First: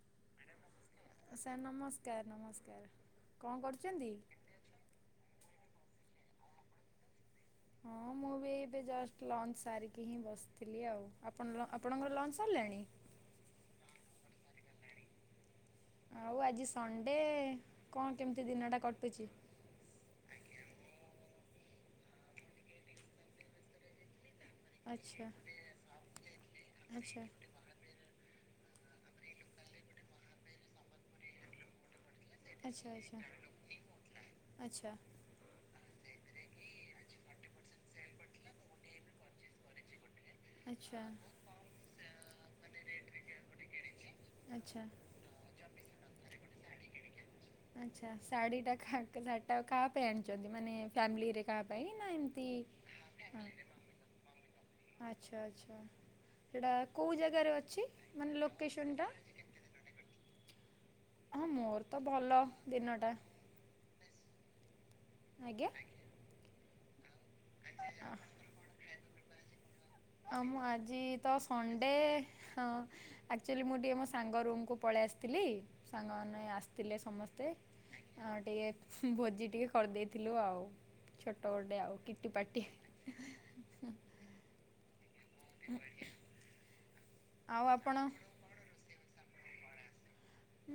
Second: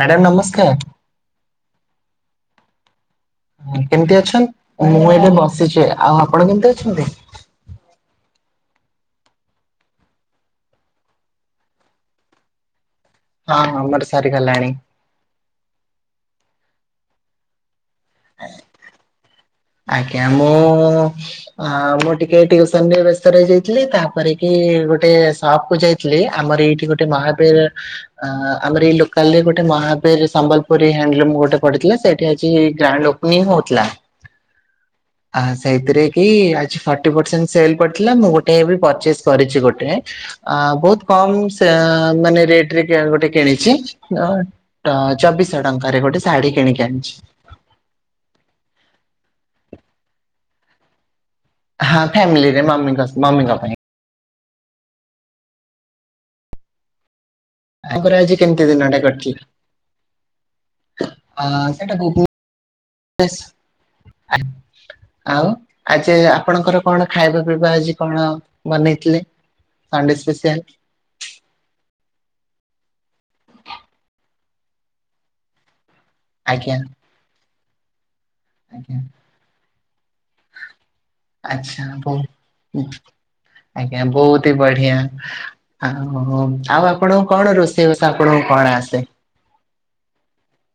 Madam ନମସ୍କାର। Sir ନମସ୍କାର ନମସ୍କାର। କଣ କରୁଛନ୍ତି? କେମତି ଅଛନ୍? ହଁ ମୁଁ ବି ଏଇ ଏବେ ଜଷ୍ଟ ଲଞ୍ଚ ସାରିକି ହିଁ ବସିଥିଲି ଆଉ ଆପଣଲ ଆପଣଙ୍କର ଲଞ୍ଚ ସାରିଲାଣି। ହଁ ହଁ ଆମର ସରିଗଲାଣି। ଆଉ ଆଜି ସଣ୍ଡେ କଣ କେମିତି ଦିନଟା କଟୁଚି? ଆଜ୍ଞା ମୁଁ ମୁଁ ଟିକେ ଟିଉସନ ରେ ବ୍ୟସ୍ତ ରହିଯାଇଥିଲି ତାପରେ କି ଗୋଟେ ଆଚ୍ଛା। ସପ କୁ ଯାଇଥିଲି ଆମର ଏଇଠି ଗୋଟେ ଆଚ୍ଛା। ମହାବୀର ଆମର ଏଇ ଲୋକାଲ ରେ ଗୋଟେ ମହାବୀର ସମ୍ବଲପୁରୀ ହ୍ୟାଣ୍ଡଲୁମ୍ ଗୋଟେ ପଡିଥିଲା ସେଇ ଟେ ଆଜି ଆଚ୍ଛା ଗ୍ରାଣ୍ଡେ ଓପନିଙ୍ଗ ହୋଉଥିଲା। ଆଚ୍ଛା। ଆ ସେଇଥିରେ କି ଆଜି ଫଟି ପରସେଣ୍ଟ ସେଲ ପଡିଥିଲା ମୁଁ ଗୋଟେ ଏବେ ପରଚିସ୍‌ କରିଚି ଗୋଟେ। ଆ ଆଚ୍ଛା ଆଚ୍ଛା। ବହୁତ୍ କମ ସେ ମାନେ ରେଟ ରେ କେୟାର ଗୋଟେ କିଣିଚିତ ଆଚ୍ଛା। ଟ ଚବିଶହ ଟଙ୍କାରେ ଗୋଟେ ଶାଢୀ କିଣିକି ଆଣିଚି। ଆଚ୍ଛା ଶାଢୀ ଟା ଖା ଶାଢ଼ୀ ଟା କାହା ପାଇଁ ଆଣିଚନ୍ତି ମାନେ ଫ୍ୟାମିଲିରେ କାହା ପାଇଁ ହଁ ନା ଏମିତି ଫ୍ୟାମିଲିରେ ମମି ଙ୍କ ମମି ଙ୍କ ପାଇଁ। ଆଚ୍ଛା ଆଚ୍ଛା ସେଇଟା କୋଉ ଜାଗାରେ ଅଛି ତାଙ୍କର ଆଜି ମାନେ କେମିତି ଦିନଟା ଲୋକେସନଟା? କଟିଲା ହଁ ଅ ମୋର ସେଇଟା ତ ଭଲ ଦିନ ଟା। ଆ ଆଉ ଆଜ୍ଞା। ଆଜି ଆପଣଙ୍କର କଣ ଖାଇବା ପିଇବା ଆଜି ଆ- କଣ? ବନେଇଥିଲେ। ସଣ୍ଡେ ଆଉ ମୁ ସ୍ପେସିଆଲ? ଆଜି ତ ସଣ୍ଡେ ହଁ। ଆକଚ ମୁଁ ଟିକେ ମୋ ସାଙ୍ଗ ରୁମ୍ କୁ ପଳେଇ ଆସିଥିଲି ସାଙ୍ଗମାନ ନାଇଁ ଆଜ୍ଞା ଆସିଥିଲେ ସମସ୍ତେ ଆଉ ଆଜ୍ଞା ଟିକେ ଭୋଜି ଟିକେ କରିଦେଇଥିଲୁ ଆଉ। ଛୋଟ ଗୋଟେ ଆଚ୍ଛା ଆଉ ବୋଉ କିଟି ପାଟିି। ଆଜ୍ଞା ବହୁତ ହି ବଢ଼ିଆ ଆଉ ଆଉ ଆପଣଙ୍କୁ କଣ ଆଉ ରୋଷେଇବାଷ ଆପଣ ଆପଣଙ୍କୁ କଣ ଆସେ?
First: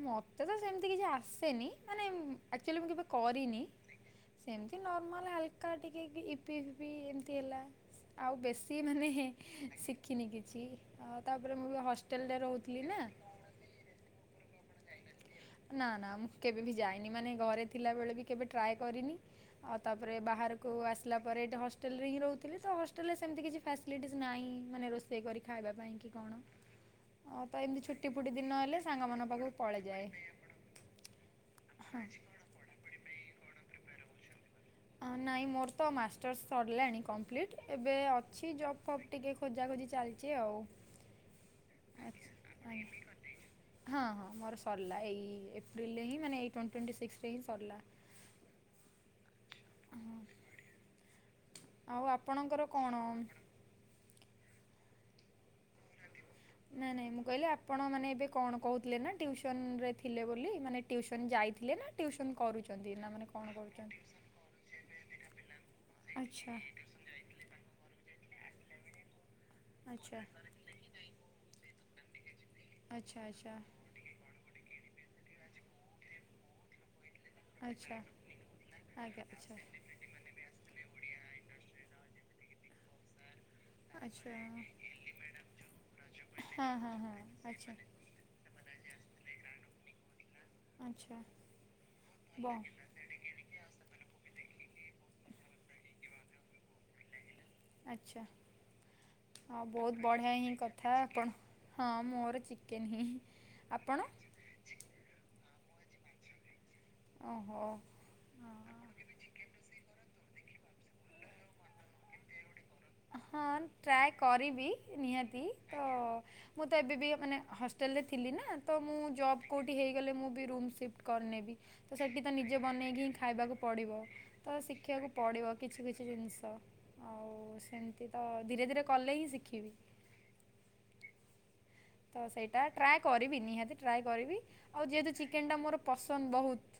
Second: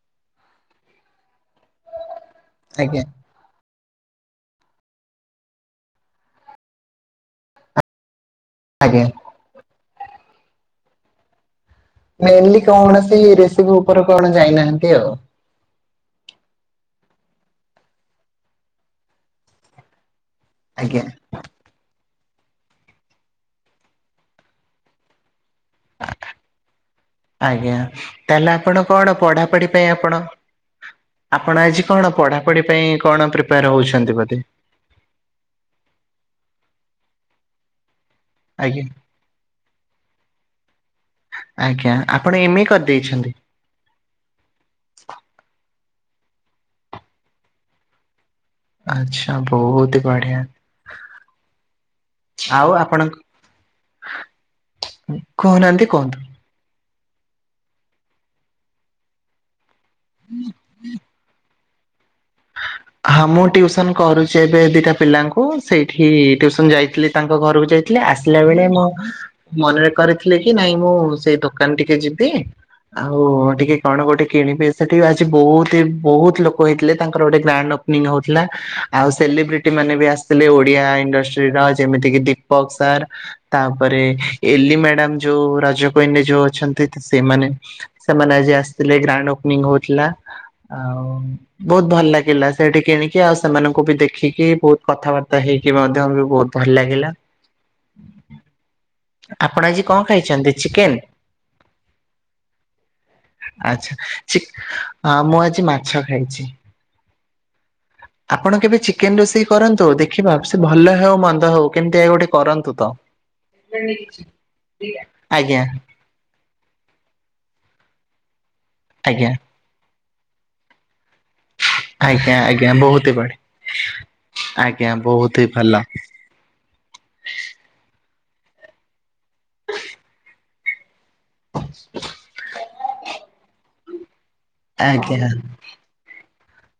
ମତେ ତ ସେମିତି କିଛି ଆସେନି ମାନେ ଆକ୍ଚୁଲି ମୁଁ ଆଜ୍ଞା କେବେ କରିନି। ସେମିତି ନର୍ମାଲ ହାଲକା ଟିକେ ଇପି ଫିପି ଏମିତି ହେଲା ଆଉ ବେଶ ସିଏ ଆଜ୍ଞା ମାନେ ଶିଖିନି କିଛି ତାପରେ ମୁଁ ବି ହଷ୍ଟ ମେନଲି କୌଣସି ରେସିପି ଉପରେ କଣ ଯାଇନାହାନ୍ତି ଆଉ। ନା ନା ମୁଁ କେବେ ବି ଯାଇନି ମାନେ ଘରେ ଥିଲାବେଳେ ବି କେବେ ଟ୍ରାଏ କରିନି ଆଉ ତାପରେ ବାହାର କଉଁ ଆଜ୍ଞା ଆସିଲା ପରେ ଏଠି ହଷ୍ଟେଲରେ ହିଁ ରହୁଥିଲେ ତ ହଷ୍ଟେଲ ରେ ସେମତି କିଛି ଫାସିଲିଟିସ୍ ନାହିଁ ମାନେ ରୋଷଇ କରିକି ଖାଇବା। ପାଇଁ କି କଣ ତ ଆଜ୍ଞା ଏମିତି ଛୁଟି ଫୁଟି ତାହେଲେ ଦିନ ଆପଣ ହେଲେ କଣ ସାଙ୍ଗ ମନଙ୍କ ପାଖକୁ ପଢାପଢି ପାଇଁ ପଳେଇଯାଏ ଆପଣ ଆପଣ ଆଜି କଣ ପଢ଼ାପଢ଼ି ପାଇଁ କଣ ପ୍ରିପେୟାର ହଉଛନ୍ତି ବୋଧେ? ନାଇଁ ମୋର ତ ମାଷ୍ଟର୍ସ ସରିଲାଣି କମ୍ପ୍ଲିଟ୍ ଏବେ ଅଛି ଜବ୍ ଆଜ୍ଞା ଫବ। ଟିକେ ଖୋଜା ଖୋଜି ଚାଲିଛି ଆଉ। ଆଜ୍ଞା ଆଚ୍ଛା, ଆପଣ ଏମେ ଆଜ୍ଞା। କରିଦେଇଛନ୍ତି। ହଁ ହଁ ମୋର ସରିଲା ଏଇ ଏପ୍ରିଲରେ ହିଁ ମାନେ ଏଇ ଟ ଟ୍ୱେଣ୍ଟି ସିକ୍ସରେ ହିଁ ସରିଲା। ଆଚଛା ବହୁତ ହଁ ବଢ଼ିଆ। ଆଉ ଆପଣଙ୍କର ଆଉ କଣ ଆପଣଙ୍କ କହୁନାହାନ୍ତି କୁହନ୍ତୁ। ନାଇଁ ନାଇଁ ମୁଁ କହିଲି ଆପଣ ମାନେ ଏବେ କଣ କହୁଥିଲେ ନା ଟିଉସନ ରେ? ଥିଲେ ବୋଲି ମାନେ ଟିଉସନ ଯାଇଥିଲେ ନା ଟିଉସନ୍ ହଁ ମୁଁ ଟ୍ୟଉସନ କରୁଛି ଏବେ ଦିଟା ପିଲାଙ୍କୁ ସେଇଠି ଆଚ୍ଛା ଟିଉସନ ଯାଇଥିଲି। ତାଙ୍କ ଘରକୁ ଯାଇଥିଲେ ଆସିଲା ବେଳେ ମୋ ମନରେ ଆଚ୍ଛା କରିଥିଲେ କି ନାଇଁ ମୁଁ ସେଇ ଦୋକାନ କାନ୍ ଟିକେ ଯିବି ଆଚ୍ଛା ଆଉ ଆଚ୍ଛା ଟିକେ କଣ ଗୋଟେ କିଣିବେ ସେଠି ଆଜି ବହୁତି ବହୁତ ଲୋକ ହେଇଥିଲେ। ଙ୍କର ଗୋଟେ ଆଚ୍ଛା ଓପନିଂ ହଉଥିଲା ଆଉ ଆଜ୍ଞା ଆଚ୍ଛା। ସେଲିବ୍ରିଟି ମାନେ ବି ଆସିଥିଲେ ଓଡିଆ ଇଣ୍ଡଷ୍ଟ୍ରୀ ର ଯେମିତିକି ଦୀପକ ସାର୍। ତାପରେ ଆଚ୍ଛା ଏଲି ମ୍ୟାଡାମ ଯୋଉ ରଜ କ୍ୱିଇନ୍ ରେ ଯୋଉ ହଁ ଅଛନ୍ତି ହଁ ସେଇମାନେ। ହଁ ଆଚ୍ଛା ସେମାନେ ଆଜି ଆସିଥିଲେ ଗ୍ରାଣ୍ଡ ଓପନିଂ ହଉଥିଲା ଆଉ। ଆଚ୍ଛା ବହୁତ ଭଲ ଲାଗିଲା ବ ସେଠି କିଣିକି। ଆଉ ସେମାନଙ୍କୁ ବି ଦେଖିକି ବହୁତ କଥାବାର୍ତ୍ତା ହେଇକି ମଧ୍ୟ ବି ବହୁତ ଭଲ ଲାଗେ ଆଚ୍ଛା। ଆପଣ ହଁ ଆଜି କଣ ବହୁତ ବଢ଼ିଆ ଖାଇଛନ୍ତି ହିଁ ଚିକେନ କଥା କଣ ହଁ ମୋର ଚିକେନ ହିଁ। ଆଛା ଆପଣ ଚି ମୁଁ ଆଜି ମାଛ ଖାଇଛି। ଓହୋ। ଆପଣ କେବେ ଚିକେନ୍ ରୋଷେଇ କରନ୍ତୁ ଦେଖିବା ସେ ଭଲ ହଉ ମନ୍ଦ ହଉ କେମିତି ଆ ଗୋଟେ କରନ୍ତୁ ତ। ହଁ ଟ୍ରାଏ କରିବି ନିହାତି ଆଜ୍ଞା ତ ମୁଁ ତ ଏବେ ବି ମାନେ ହଷ୍ଟେଲରେ ଥିଲି ନା ତ ମୁଁ ଆଜ୍ଞା ଜବ୍ କୋଉଠି ହେଇଗଲେ ମୁଁ ବି ରୁମ୍ ସିଫ୍ଟ କରିନେବି। ତ ସେଇଠି ଆଜ୍ଞା ତ ନିଜେ ଆଜ୍ଞା ବହୁତ ବନେଇକି ହିଁ ହି ବଢି ଖାଇବାକୁ ପଡ଼ିବ ତ ଆଜ୍ଞା ଶିଖିବାକୁ ବହୁତ ହି ପଡ଼ିବ ଭଲ। କିଛି କିଛି ଜିନିଷ। ଆଉ ସେମିତି ତ ଧୀରେ ଧୀରେ କଲେ ହିଁ ଶିଖିବି। [inaudible] ତ ସେଇଟା ଟ୍ରାଏ କରିବି ନିହାତି ଟ୍ରାଏ କରିବି ଆଉ ଯେହେତୁ ଆଜ୍ଞା ଚିକେନଟା ମୋର ପସନ୍ଦ ବହୁତ୍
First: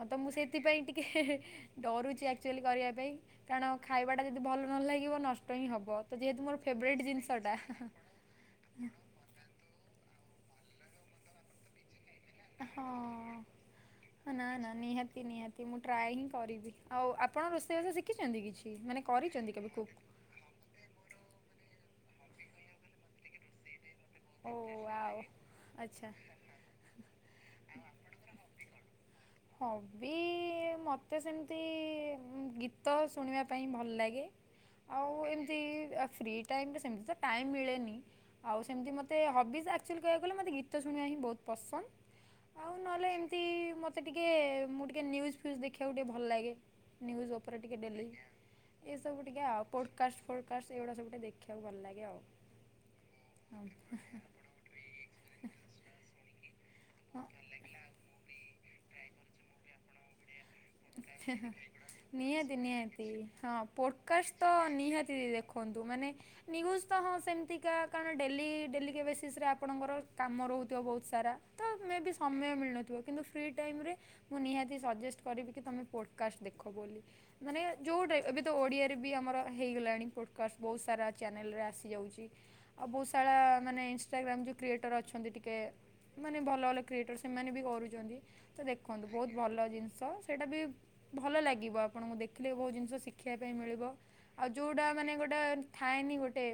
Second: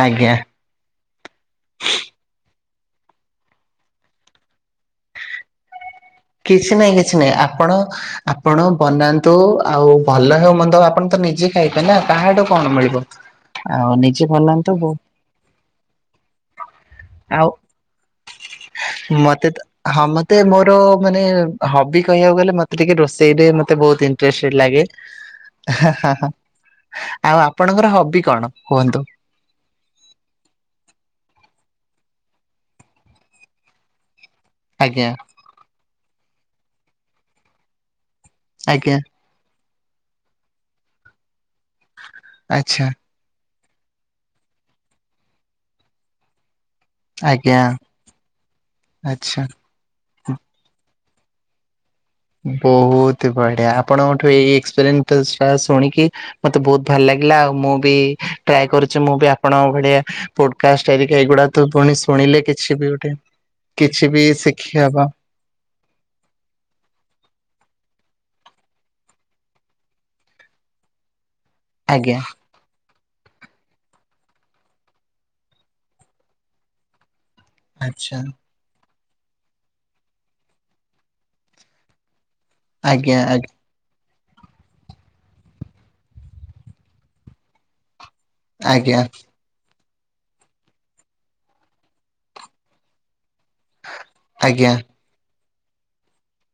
ହଁ ତ ମୁଁ ଆଜ୍ଞା ସେଇଥିପାଇଁ ଟିକେ ଡରୁଛି ଆକ୍ଚୁଆଲି କରିବା ପାଇଁ କାରଣ ଖାଇବାଟା ଯଦି ଭଲ ନ ଲାଗିବ ନଷ୍ଟ ହିଁ ହବ। କିଛି ନାଇଁ କିଛି ନାଇଁ ଆପଣ ଆପଣ ବନାନ୍ତୁ ଆଉ ଭଲ ହଉ ମନ୍ଦ ଆପଣ ତ ନିଜେ ଖାଇବେ ନା କହାଡୁ କଣ ମିଳିବ? ହଁ। ଆଉ ନିଜ ନା ନା ନିହାତି ନିହାତି ମୁଁ ଟ୍ରାଏ ହିଁ କରିବି ଆଉ ଆପଣ ରୋଷେଇ ବାସ ସି ଖୀ ଛନ୍ତି କିଛି ମାନେ କରିଛନ୍ତି କେବେ ଖୁବ ତେ ମୋର ମାନେ ହବି କହିବାକୁ ଗଲେ ମତେ ଟିକେ ରୋଷେଇରେ ମତେ ବହୁତ ଇ ଓ ଇଟ୍ରେଷ୍ଟେ୍ଡ ୱାଓ ହା ଆଚ୍ଛା ହା ହା ଆଉ ଆପଣଙ୍କର ହବି କଣ କୁହନ୍ତୁ? ହବି ମୋତେ ସେମିତି ଗୀତ ଶୁଣିବା ପାଇଁ ଭଲ ଲାଗେ। ଆଜ୍ଞା ଆଉ ଏମିତି ଫ୍ରି ଟାଇମରେ ସେମିତି ତ ଟାଇମ ମିଳେନି। ଆଉ ସେମିତି ଆଜ୍ଞା ମୋତେ ହବିଜ୍ ଆକ୍ଚୁଆଲି କହିବାକୁ ଗଲେ ମୋତେ ଗୀତ ଶୁଣିବା ହିଁ ବହୁତ ପସନ୍ଦ ଆଉ ଆଚ୍ଛା ନହେଲେ ଏମି ତି ମତେ ଟିକେ ମୁଁ ଟିକେ ନିୁଜ୍ ଫ୍ୟଜ୍ ଦେଖିବାକୁ ଟିକେ ଭଲ ଲାଗେ। ନ୍ୟୁଜ୍ ଉପରେ ଆଜ୍ଞା। ଟିକେ ଡେଲି ଏସବୁ ଆଚ୍ଛା ଟିକେ ଆଉ। ପୋଡ଼କାଷ୍ଟ ଫୋଡ଼କାଷ୍ଟ ଏଗୁଡ଼ା ସବୁଟେ ଦେଖିବାକୁ ଭଲ ଲାଗେ ଆଉ। ବହୁତ ବଢିଆ ଆପଣଙ୍କଠୁ ଏଇ ଏକ୍ସେପେରେ ଟା ଶୁଣିକି ମତେ ବହୁତ ଭଲ ଲାଗିଲା ଆଉ ମୁଁ ବି ଟ୍ରାଏ କରୁଛି ମୁଁ ବି ଆପଣଙ୍କ ଭଳିଆ ପୋଡକାଷ୍ଟ୍ ହେରିକା ଏଇଗୁଡା ତ ପୁଣି ଶୁଣିଲେ ନିହାତି କିଛି ବି ନିହାତି ଗୋଟେ କିଛି ବି ଶିଖିହବ। ଖନ୍ତୁ ମାନେ ନ୍ୟୁଜ୍ ତ ହଁ ସେମିତିକା କାରଣ ଡେଲି ଡେଲିକା ବେସିସ୍ ରେ ଆପଣଙ୍କର କାମ ରହୁଥିବ ବହୁତ ସାରା। ତ ମେ ବି ଆଜ୍ଞା ସମୟ ମିଳୁନଥିବ କିନ୍ତୁ ଫ୍ରି ଟାଇମ ରେ ମୁଁ ନିହାତି ସଜେଷ୍ଟ କରିବି କି ତମେ ପୋଡକାଷ୍ଟ ଦେଖ ବୋଲି ମାନେ ଯୋଉଟା ଆଚ୍ଛା ଏବେ ତ ଓଡ଼ିଆରେ ବି ଆମର ହେଇଗଲାଣି ପୋଡ଼କାଷ୍ଟ ବହୁତ ସାରା ଚ୍ୟାନେଲରେ ଆସିଯାଉଛି। ଅ ଆଜ୍ଞା ବହୁଶାରା ଆଜ୍ଞା ମାନେ ଇନଷ୍ଟାଗ୍ରାମ୍ ଯେଉଁ କ୍ରିଏଟର୍ ଅଛନ୍ତି ଟିକେ ମାନେ ଭଲ ଭଲ କ୍ରିଏଟର୍ ସେମାନେ ବି କରୁଛନ୍ତି। ତ ଆଜ୍ଞା ଦେଖନ୍ତୁ ବହୁତ ଭଲ ଜିନିଷ ସେଇଟା ବି ଭଲ ଲାଗିବ ଆପଣଙ୍କୁ ଦେଖିଲେ ବହୁତ ଜିନିଷ ଶିଖ ଶିଖିବା ପାଇଁ ମିଳିବ ଆଉ ଆଜ୍ଞା ଯେଉଁଟା ମାନେ ଗୋଟେ ଥାଏନି ଗୋଟେ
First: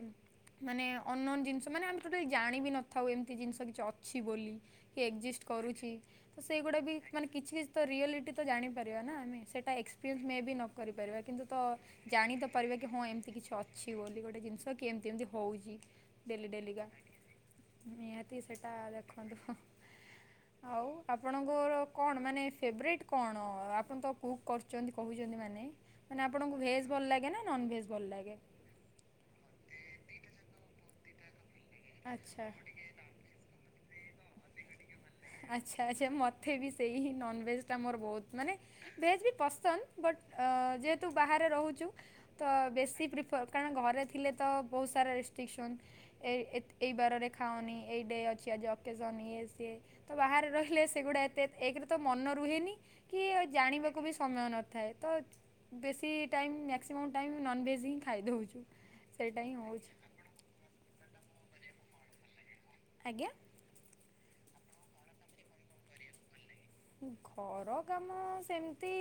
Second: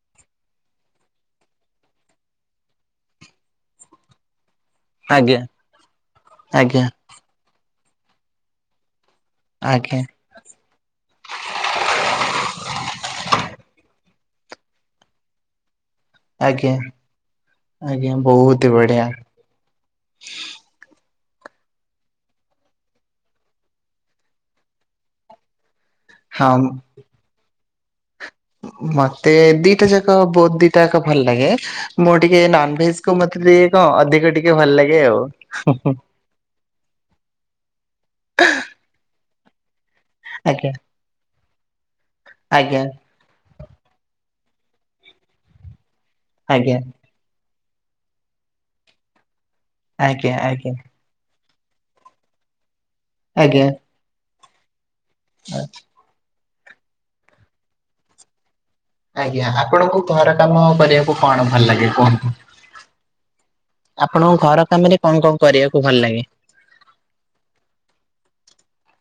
ମାନେ ଅନନୋନ ଜିନିଷ ମାନେ ଆମେ ତେ ଟୋଟାଲି ଜାଣିବି ନଥାଉ ଏମିତି ଜିନିଷ କିଛି ଅଛି ବୋଲି। କି ଆଜ୍ଞା ଏକ୍ଜିଷ୍ଟ କରୁଛି ତ ସେଇଗୁଡ଼ା ଆଜ୍ଞା ବି ମାନେ କିଛି କିଛି ତ ରିଆଲିଟି ତ ଜାଣିପାରିବା ନା ଆମେ। ସେଟା ଆଜ୍ଞା ଏକ୍ସପିରିଏନ୍ସ ମେ ବି ନ କରିପାରିବା କିନ୍ତୁ ତ ଜାଣି ତ ପାରିବାେ କି ହଁ ଏମିତି କିଛି ଅଛି ବୋଲି ଗୋଟେ ଜିନିଷ କି ଏମତି ଏମିତି ହଉଛି। ଡେଲି ଆଜ୍ଞା ଡେଲିିକା ଆଜ୍ଞା ନିହାତି ବହୁତ ସେଟା ବଢିଆ ଦେଖନ୍ତୁ ହୁଁ। ଆଉ ଆପଣଙ୍କର କଣ ମାନେ ଫେବରେଟ୍ କଣ ଆପଣ ତ କୁକ୍ କରୁଛନ୍ତି କହୁଛନ୍ତି ମାନେ ମାନେ ଆପଣଙ୍କୁ ହଁ ଭେଜ୍ ଭଲ ଲାଗେ ନା ନନ ଭେଜ ଭଲ ଲାଗେ। ମତେ ଦିଟା ଯାକ ବହୁତ ଦିଟା ଯାକ ଭଲ ଲାଗେ ମୁଁ ଟିକେ ନନଭେଜ କୁ ମତେ ଟିକେ କଣ ଅଧି ଆଛା ଆଛା ମତେ ଥାେବି ସେଇ ହିଁ ନନ୍ଭେଜ୍ଟା ମୋର ବହୁତ ମାନେ ଭେଜ୍ ବି ପସନ୍ଦ ବଟ୍ ଆ ଆଜ୍ଞା ଯେ ତୁ ବାହାରେ ରହୁଛୁ ତ ଆଜ୍ଞା ବେଶି ପ୍ରିପ କାରଣ ଘରେ ଥିଲେ ତ ବହୁତ ସାରା ରେଷ୍ଟ୍ରିକସନ୍ ଏ ଏତ ଆଜ୍ଞା ଏଇ ବାରରେ ଖାଉନି ଏଇ ଡେ ଅଛି ଆଜି ଅକେଜନ ଇଏ ସିଏ ତ ଆଜ୍ଞା ବାହାରେ ଆଜ୍ଞା ରହିଲେ ସେଗୁଡ଼ା ଏତେ ଏକରେ ତ ମନ ରୁହେନି କି ଆଜ୍ଞା। ଜାଣିବାକୁ ବି ସମୟ ନଥାଏ ତ ବେଶୀ ଟାଇମ୍ ମ୍ୟାକ୍ସିମମ୍ ଟାଇମ୍ ନନ୍ଭେଜ୍ ହିଁ ଖାଇଦଉଛୁ। ଆଜ୍ଞା ଆପଣଙ୍କୁ ଘର କାମ କରିବାକୁ କଣ ଭଲ ଲାଗେ କୁହନ୍ତୁ? ଆଜ୍ଞା। ଆପଣଙ୍କ ଘର କାମରେ କଣ କଣ କରିବାକୁ ଭଲ ଲାଗେ? ଘର କାମ ସେମତି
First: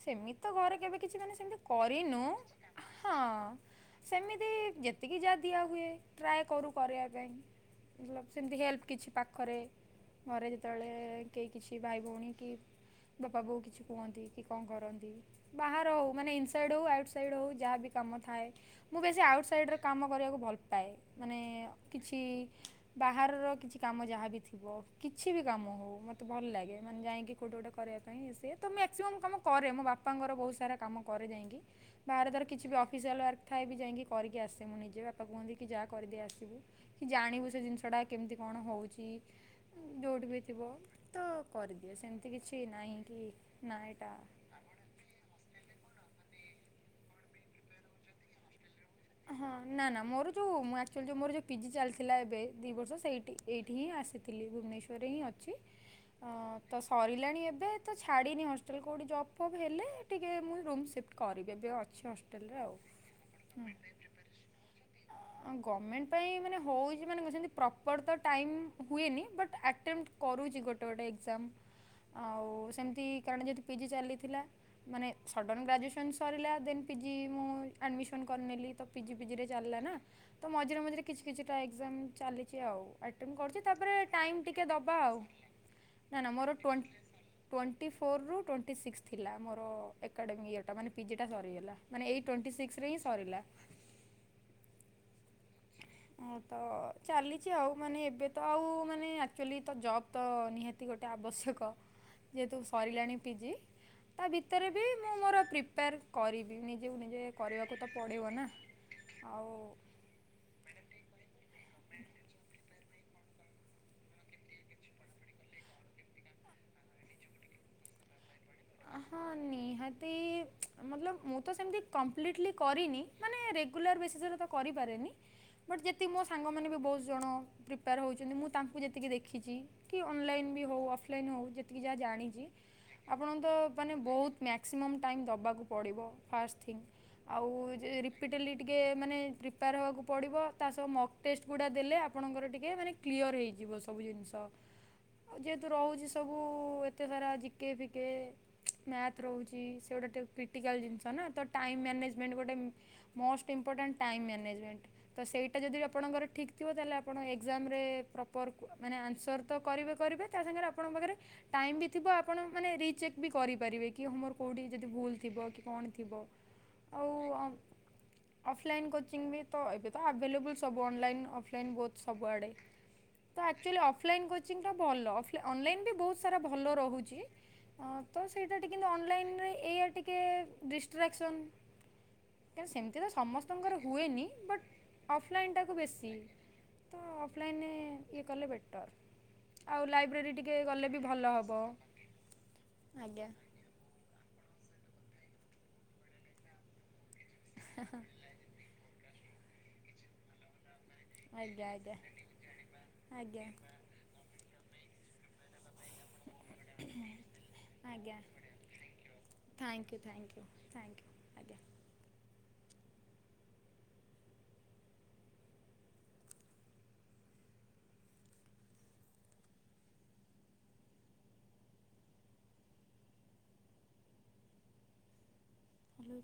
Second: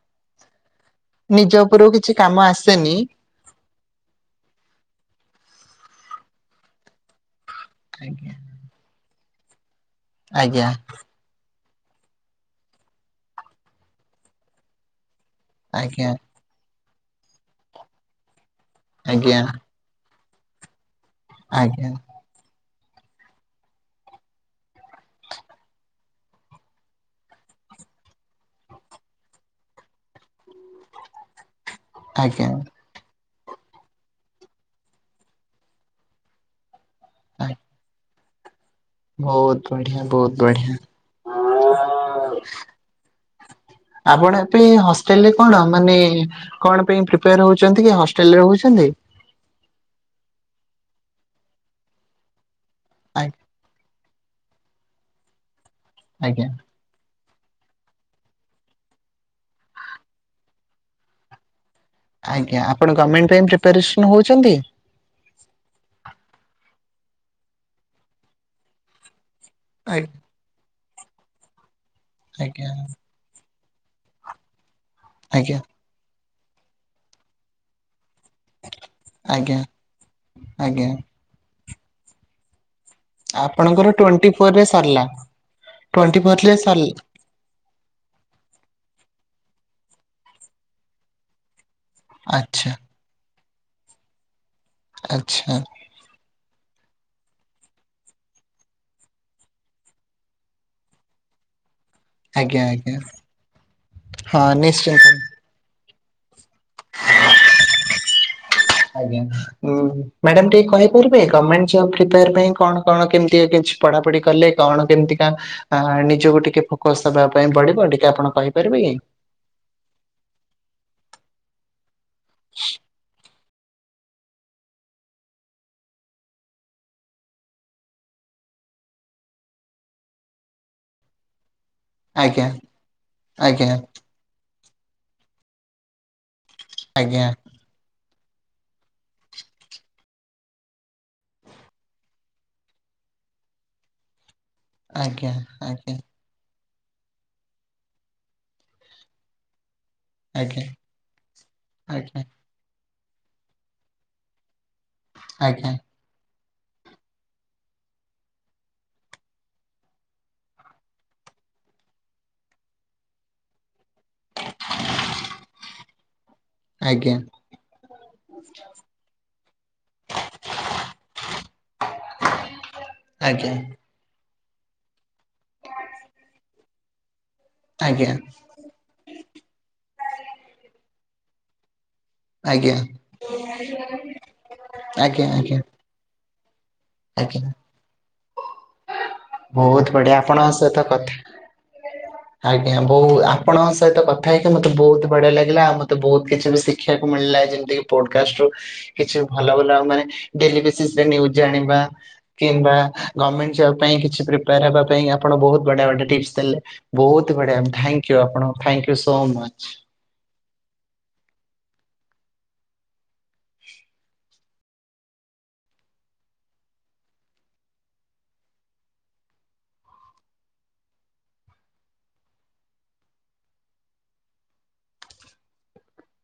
ସେମିତି ତ ଘରେ କେବେ କିଛି ମାନେ ନିଜ ସେମିତି ଉପରକୁ କିଛି କରିନୁ କାମ ଆସେନି ହଁ। ସେମିତି ଯେତିକି ଯା ଦିଆ ହୁଏ ଟ୍ରାଏ କରୁ କରିବା ପାଇଁ। ମତଲବ ଆଜ୍ଞା ସେମିତି ହେଲ୍ପ କିଛି ପାଖରେ ଘରେ ଆଜ୍ଞା ଯେତେବେଳେ କେହି କିଛି ଭାଇ ଭଉଣୀ କି ବାପା ବୋଉ କିଛି କୁହନ୍ତି କି କଣ କରନ୍ତି। ବାହାର ଆଜ୍ଞା ହଉ ମାନେ ଇନସାଇଡ୍ ହଉ ଆଉଟ୍ସାଇଡ୍ ହଉ ଯାହାବି କାମ ଥାଏ ମୁଁ ବେଶୀ ଆଜ୍ଞା ଆଉଟ୍ସାଇଡ୍ର ର କାମ କରିବାକୁ ଭଲ ପାଏ ମାନେ ଆଜ୍ଞା କିଛି ବାହାରର କିଛି କାମ ଯାହା ବି ଥିବ। କିଛି ବି କାମ ହଉ ମୋତେ ଭଲ ଲାଗେ ମାନେ ଯାଇକି କେଉଁଟ ଗୋଟେ କରିବା ପାଇଁ ସିଏ ତ ମ୍ୟାକ୍ସିମମ୍ କାମ କରେ ମୋ ବାପାଙ୍କର ବହୁତ ସାରା କାମ କରେ ଯାଇକି। କାହାର କାର କିଛି ବି ଅଫିସିଆଲ୍ ୱାର୍କ ଥାଏ ବି ଯାଇକି କରିକି ଆସେ ମୁଁ ନିଜେ ବାପା କୁହନ୍ତି କି ଯାହା କରିଦେ ଆସିବୁ। ତୁ ଆ ଜାଣିବୁ ସେ ଜିନିଷଟା କେମିତି କଣ ହେଉଛି। ବହୁତ ବଢି ଯେଉଟ ବି ଥିବ ତ କରିଦିଏ ସେମିତି କିଛି ନାହିଁ କି ନା ଏଟା ପାଇଁ ହଷ୍ଟେଲ ରେ କଣ ମାନେ କଣ ପାଇଁ ପ୍ରିପୋର ହଉଛନ୍ତି କି ହଷ୍ଟେଲରେ ହଉଛନ୍ତି ହଁ ନା ନା ମୋର ଯୋଉ ଆକ୍ଚୁଆଲୁ ମୋର ଯୋଉ ପିଜି ଚାଲିଥିଲା ଏବେ ଦିଇ ବର୍ଷ ସେଇଠି ଆଜ୍ଞା ଏଇଠି ହିଁ ଆସିଥିଲି ଭୁବନେଶ୍ୱରରେ ହିଁ ଅଛି ଆଜ୍ଞା ଅଁ ତ ସରିଲାଣି ଏବେ ତ ଛାଡ଼ିନି ହଷ୍ଟେଲ କେଉଠି ଜପ୍ ଫପ୍ ହେଲେ ଟିକେ ମୁଁ ରୁମ୍ ସିଫ୍ଟ କରିବି ଏବେ ଅ ଆଜ୍ଞା ଆପଣ ଗଭର୍ଣ୍ଣମେଣ୍ଟ ପାଇଁ ପ୍ରିପାରେସନ୍ ହଉଛନ୍ତି? ଗମେଣ୍ଟ ପାଇଁ ମାନେ ହଉଛି ମାନେ ମୁଁ ଯେମିତି ପ୍ରପର ତ ଟାଇମ୍ ହୁଏନି ବଟ ଆଟେମ୍ଟ ଆଜ୍ଞା କରୁଛି ଗୋଟେ ଗୋଟେ ଏକ୍ସାମ୍ ଆଉ ଆଜ୍ଞା ସେମତି କାରଣ ଯଦି ପିଜି ଚାଲିଥିଲା ମାନେ ସଡ଼ନ ଆଜ୍ଞା ଗ୍ରାଜୁଏସନ୍ ସରିଲା ଦେନ୍ ପିଜି ମୁଁ ଆଡମିସନ କରିନେଲି ତ ପିଜି ପିଜି ରେ ଆଜ୍ଞା ଚାଲିଲା ନା ତ ମଝିରେ ଆଜ୍ଞା ମଝିରେ କିଛି କିଛିଟା ଏକ୍ଜାମ ଚାଲିଛି ଆଉ। ଆଟେଣ୍ଡ କରୁଛି ଆପଣଙ୍କର ତାପରେ ଟ୍ୱେଣ୍ଟି ଟାଇମ୍ ଫୋରରେ ଟିକେ ଦେବା ସରିଲା। ଆଉ ନା ଟ୍ୱେଣ୍ଟି ନା ଫୋରରେ ମୋର ଟ୍ୱେ ସରିଲା ଟ୍ୱେଣ୍ଟି ଫୋର୍ରୁ ଟ୍ୱେଣ୍ଟି ସିକ୍ସ ଥିଲା ମୋର ଏକାଡେମିକ୍ ଇୟର୍ଟା ମାନେ ପିଜିଟା ସରିଗଲା। ମାନେ ଏଇ ଟ୍ୱେଣ୍ଟି ଆଚ୍ଛା ସିକ୍ସିରେ ହିଁ ସରିଲା। ଆଚ୍ଛା ହ ତ ଚାଲିଛି ଆଉ ମାନେ ଏବେ ତ ଆଉ ମାନେ ଆକ୍ଚୁଆଲି ତ ଜବ୍ ତ ନିହାତି ଗୋଟେ ଆବଶ୍ୟକ। ଯେହେତୁ ଆଜ୍ଞା ଆଜ୍ଞା ସରିଲାଣି ପିଜି ତା ହଁ ଭିତରେ ବି ନିଶ୍ଚିନ୍ତ ମୁଁ ମୋର ପ୍ରିପେୟାର୍ କରିବି ନିଜେ ନିଜେ କରିବାକୁ ତ ପଡିବ ନା। ଆଜ୍ଞା ଆଉ ମ୍ୟାଡାମ ଟିକେ କହିପାରିବେ ଗମେଣ୍ଟ ଜବ ପ୍ରିପେୟାର ପାଇଁ କଣ କଣ କେମିତି ଆ କିଛି ପଢାପଢି କଲେ କଣ କେମତିକା ଆ ନିଜକୁ ଟିକେ ଫୋକସ ଦବା ପାଇଁ ପଡିବ ଟିକେ ଆପଣ କହିପାରିବେ କି ହଁ ନିହାତି ମତଲବ ମୁଁ ତ ସେମିତି କମ୍ପ୍ଲିଟଲି କରିନି ମାନେ ରେଗୁଲାର ବେସିସ୍ରେ ତ କରିପାରେନି। ବଟ୍ ଯେତିକି ମୋ ସାଙ୍ଗମାନେ ବି ବହୁତ ଜଣ ପ୍ରିପେୟାର ହେଉଛନ୍ତି ମୁଁ ତାଙ୍କୁ ଯେତିକି ଦେଖିଛି କି ଅନଲାଇନ୍ ବି ହେଉ ଅଫଲାଇନ୍ ହେଉ ଯେତିକି ଯାହା ଜାଣିଚି ଆଜ୍ଞା ଆପଣ ତ ଆଜ୍ଞା ମାନେ ବହୁତ ମ୍ୟାକ୍ସିମମ୍ ଟାଇମ୍ ଦେବାକୁ ପଡ଼ିବ। ଫାଷ୍ଟ ଥିଙ୍ଗ ଆଜ୍ଞା ଆଉ ଯେ କ୍ୟାପିଟାଲିରେ ଟିକିେ ମାନେ ପ୍ରିପୋର ହେବାକୁ ପଡ଼ିବ ତାସହ ମକ୍ ଟେଷ୍ଟ ଗୁଡ଼ା ଦେଲେ ଆପଣଙ୍କର ଟିକେ ମାନେ କ୍ଲିଅର ହେଇଯିବ ସବୁ ଜିନିଷ ଆଜ୍ଞା ଆଉ ଯେହେତୁ ଆଜ୍ଞା ରହୁଛି ସବୁ ଏତେ ସାରା ଜିକେ ଫିକ କେ ମ୍ୟାଥ ରହୁଚି। ଜୋଉଟା ଆଜ୍ଞା କ୍ରିଟିକାଲ୍ ଜିନିଷ ନା ତ ଟାଇମ ଆଜ୍ଞା ମ୍ୟାନେଜମେଣ୍ଟ ଗୋଟେ ମୋଷ୍ଟ ଇମ୍ପୋର୍ଟାଣ୍ଟ ଟାଇମ୍ ମ୍ୟାନେଜମେଣ୍ଟ ତ ସେଇଟା ଆଜ୍ଞା ଯଦି ଆପଣଙ୍କର ଠିକ୍ ଥିବ ତାହେଲେ ଆପଣ ଏକ୍ଜାମରେ ପ୍ରପର୍ ମାନେ ଆନ୍ସର ତ କରିବେ କରିବେ ତା ସାଙ୍ଗରେ ଆପଣଙ୍କ ପାଖରେ ଟାଇମ୍ ବି ଥିବ ଆପଣାନେ ରଚେକ୍ ବି କରିପାରିବେ କି ମୋର କୋଉଠି ଯଦି ଭୁଲ ଥିବ କି କଣ ଥିବ ଆଜ୍ଞା। ଆଉ ଅଫଲାଇନ୍ କୋଚିଂ ବି ତ ଏବେ ତ ଆଭେଲେବୁଲ ସବୁ ଅନଲାଇନ୍ ଅଫଲାଇନ୍ ବହୁତ ସବୁଆଡ଼େ ତ ଆଜ୍ଞା actually offline coaching ଟା ଭଲ ଅଫ ଅନଲାଇନ୍ ବି ବୋହୁତ ସାରା ଭଲ ରହୁଚି ଅ ଆଜ୍ଞା ତ ସେଇ କିନ୍ତୁ ଅନଲାଇନ ରେ ଏଇଆ ଟିକେ ଡିଷ୍ଟ୍ରାକ୍ସନ୍ କାହିଁନା ଆଜ୍ଞା ସେମିତି ତ ସମସ୍ତଙ୍କର ହୁଏନି ବଟ୍ ଆଜ୍ଞା ଅଫଲାଇନ ଆଜ୍ଞା ଟାକୁ ବେଶୀ ତ ଆଜ୍ଞା। ଆଫ୍ଲାଇନ ରେ ଇଏ କଲେ ବେଟର। ବହୁତ ଆଉ ବଢିଆ ଲାଇବ୍ରେରୀ ଆପଣଙ୍କ ଟିକେ ସହିତ ଗଲେ ବି କଥା ଭଲ ହେବ। ଆଜ୍ଞା ବହୁତ ଆଜ୍ଞା ଆପଣଙ୍କ ସହିତ କଥା ହେଇକି ମୋତେ ବହୁତ ବଢିଆ ଲାଗିଲା ଆଉ ମତେ ବହୁତ କିଛି ବି ଶିଖ ଖିବାକୁ ମିଳିଲା ଯେମତି କି ପୋଡକଷ୍ଟ ରୁ କିଛି ଭଲ ଭଲ ଆଉ ମାନେ ଡେଲି ଡେଲି ନିଉଜ ଆଜ୍ଞା ଜାଣିବା ଆଜ୍ଞା। କିମ୍ବା ଆଜ୍ଞା ଗମେଣ୍ଟ ଜବ ପାଇଁ କିଛି ପ୍ରି ପାର ହେବା ପାଇଁ ଆପଣ ବହୁତ ବଢ଼ିଆ [unintelligible] ଟିପ୍ସ ଦେଲେ ବହୁତ୍ ବଢିଆ ଥାଙ୍କ୍ ୟୁ ଆପଣ thank you so much thank you thank you. Hello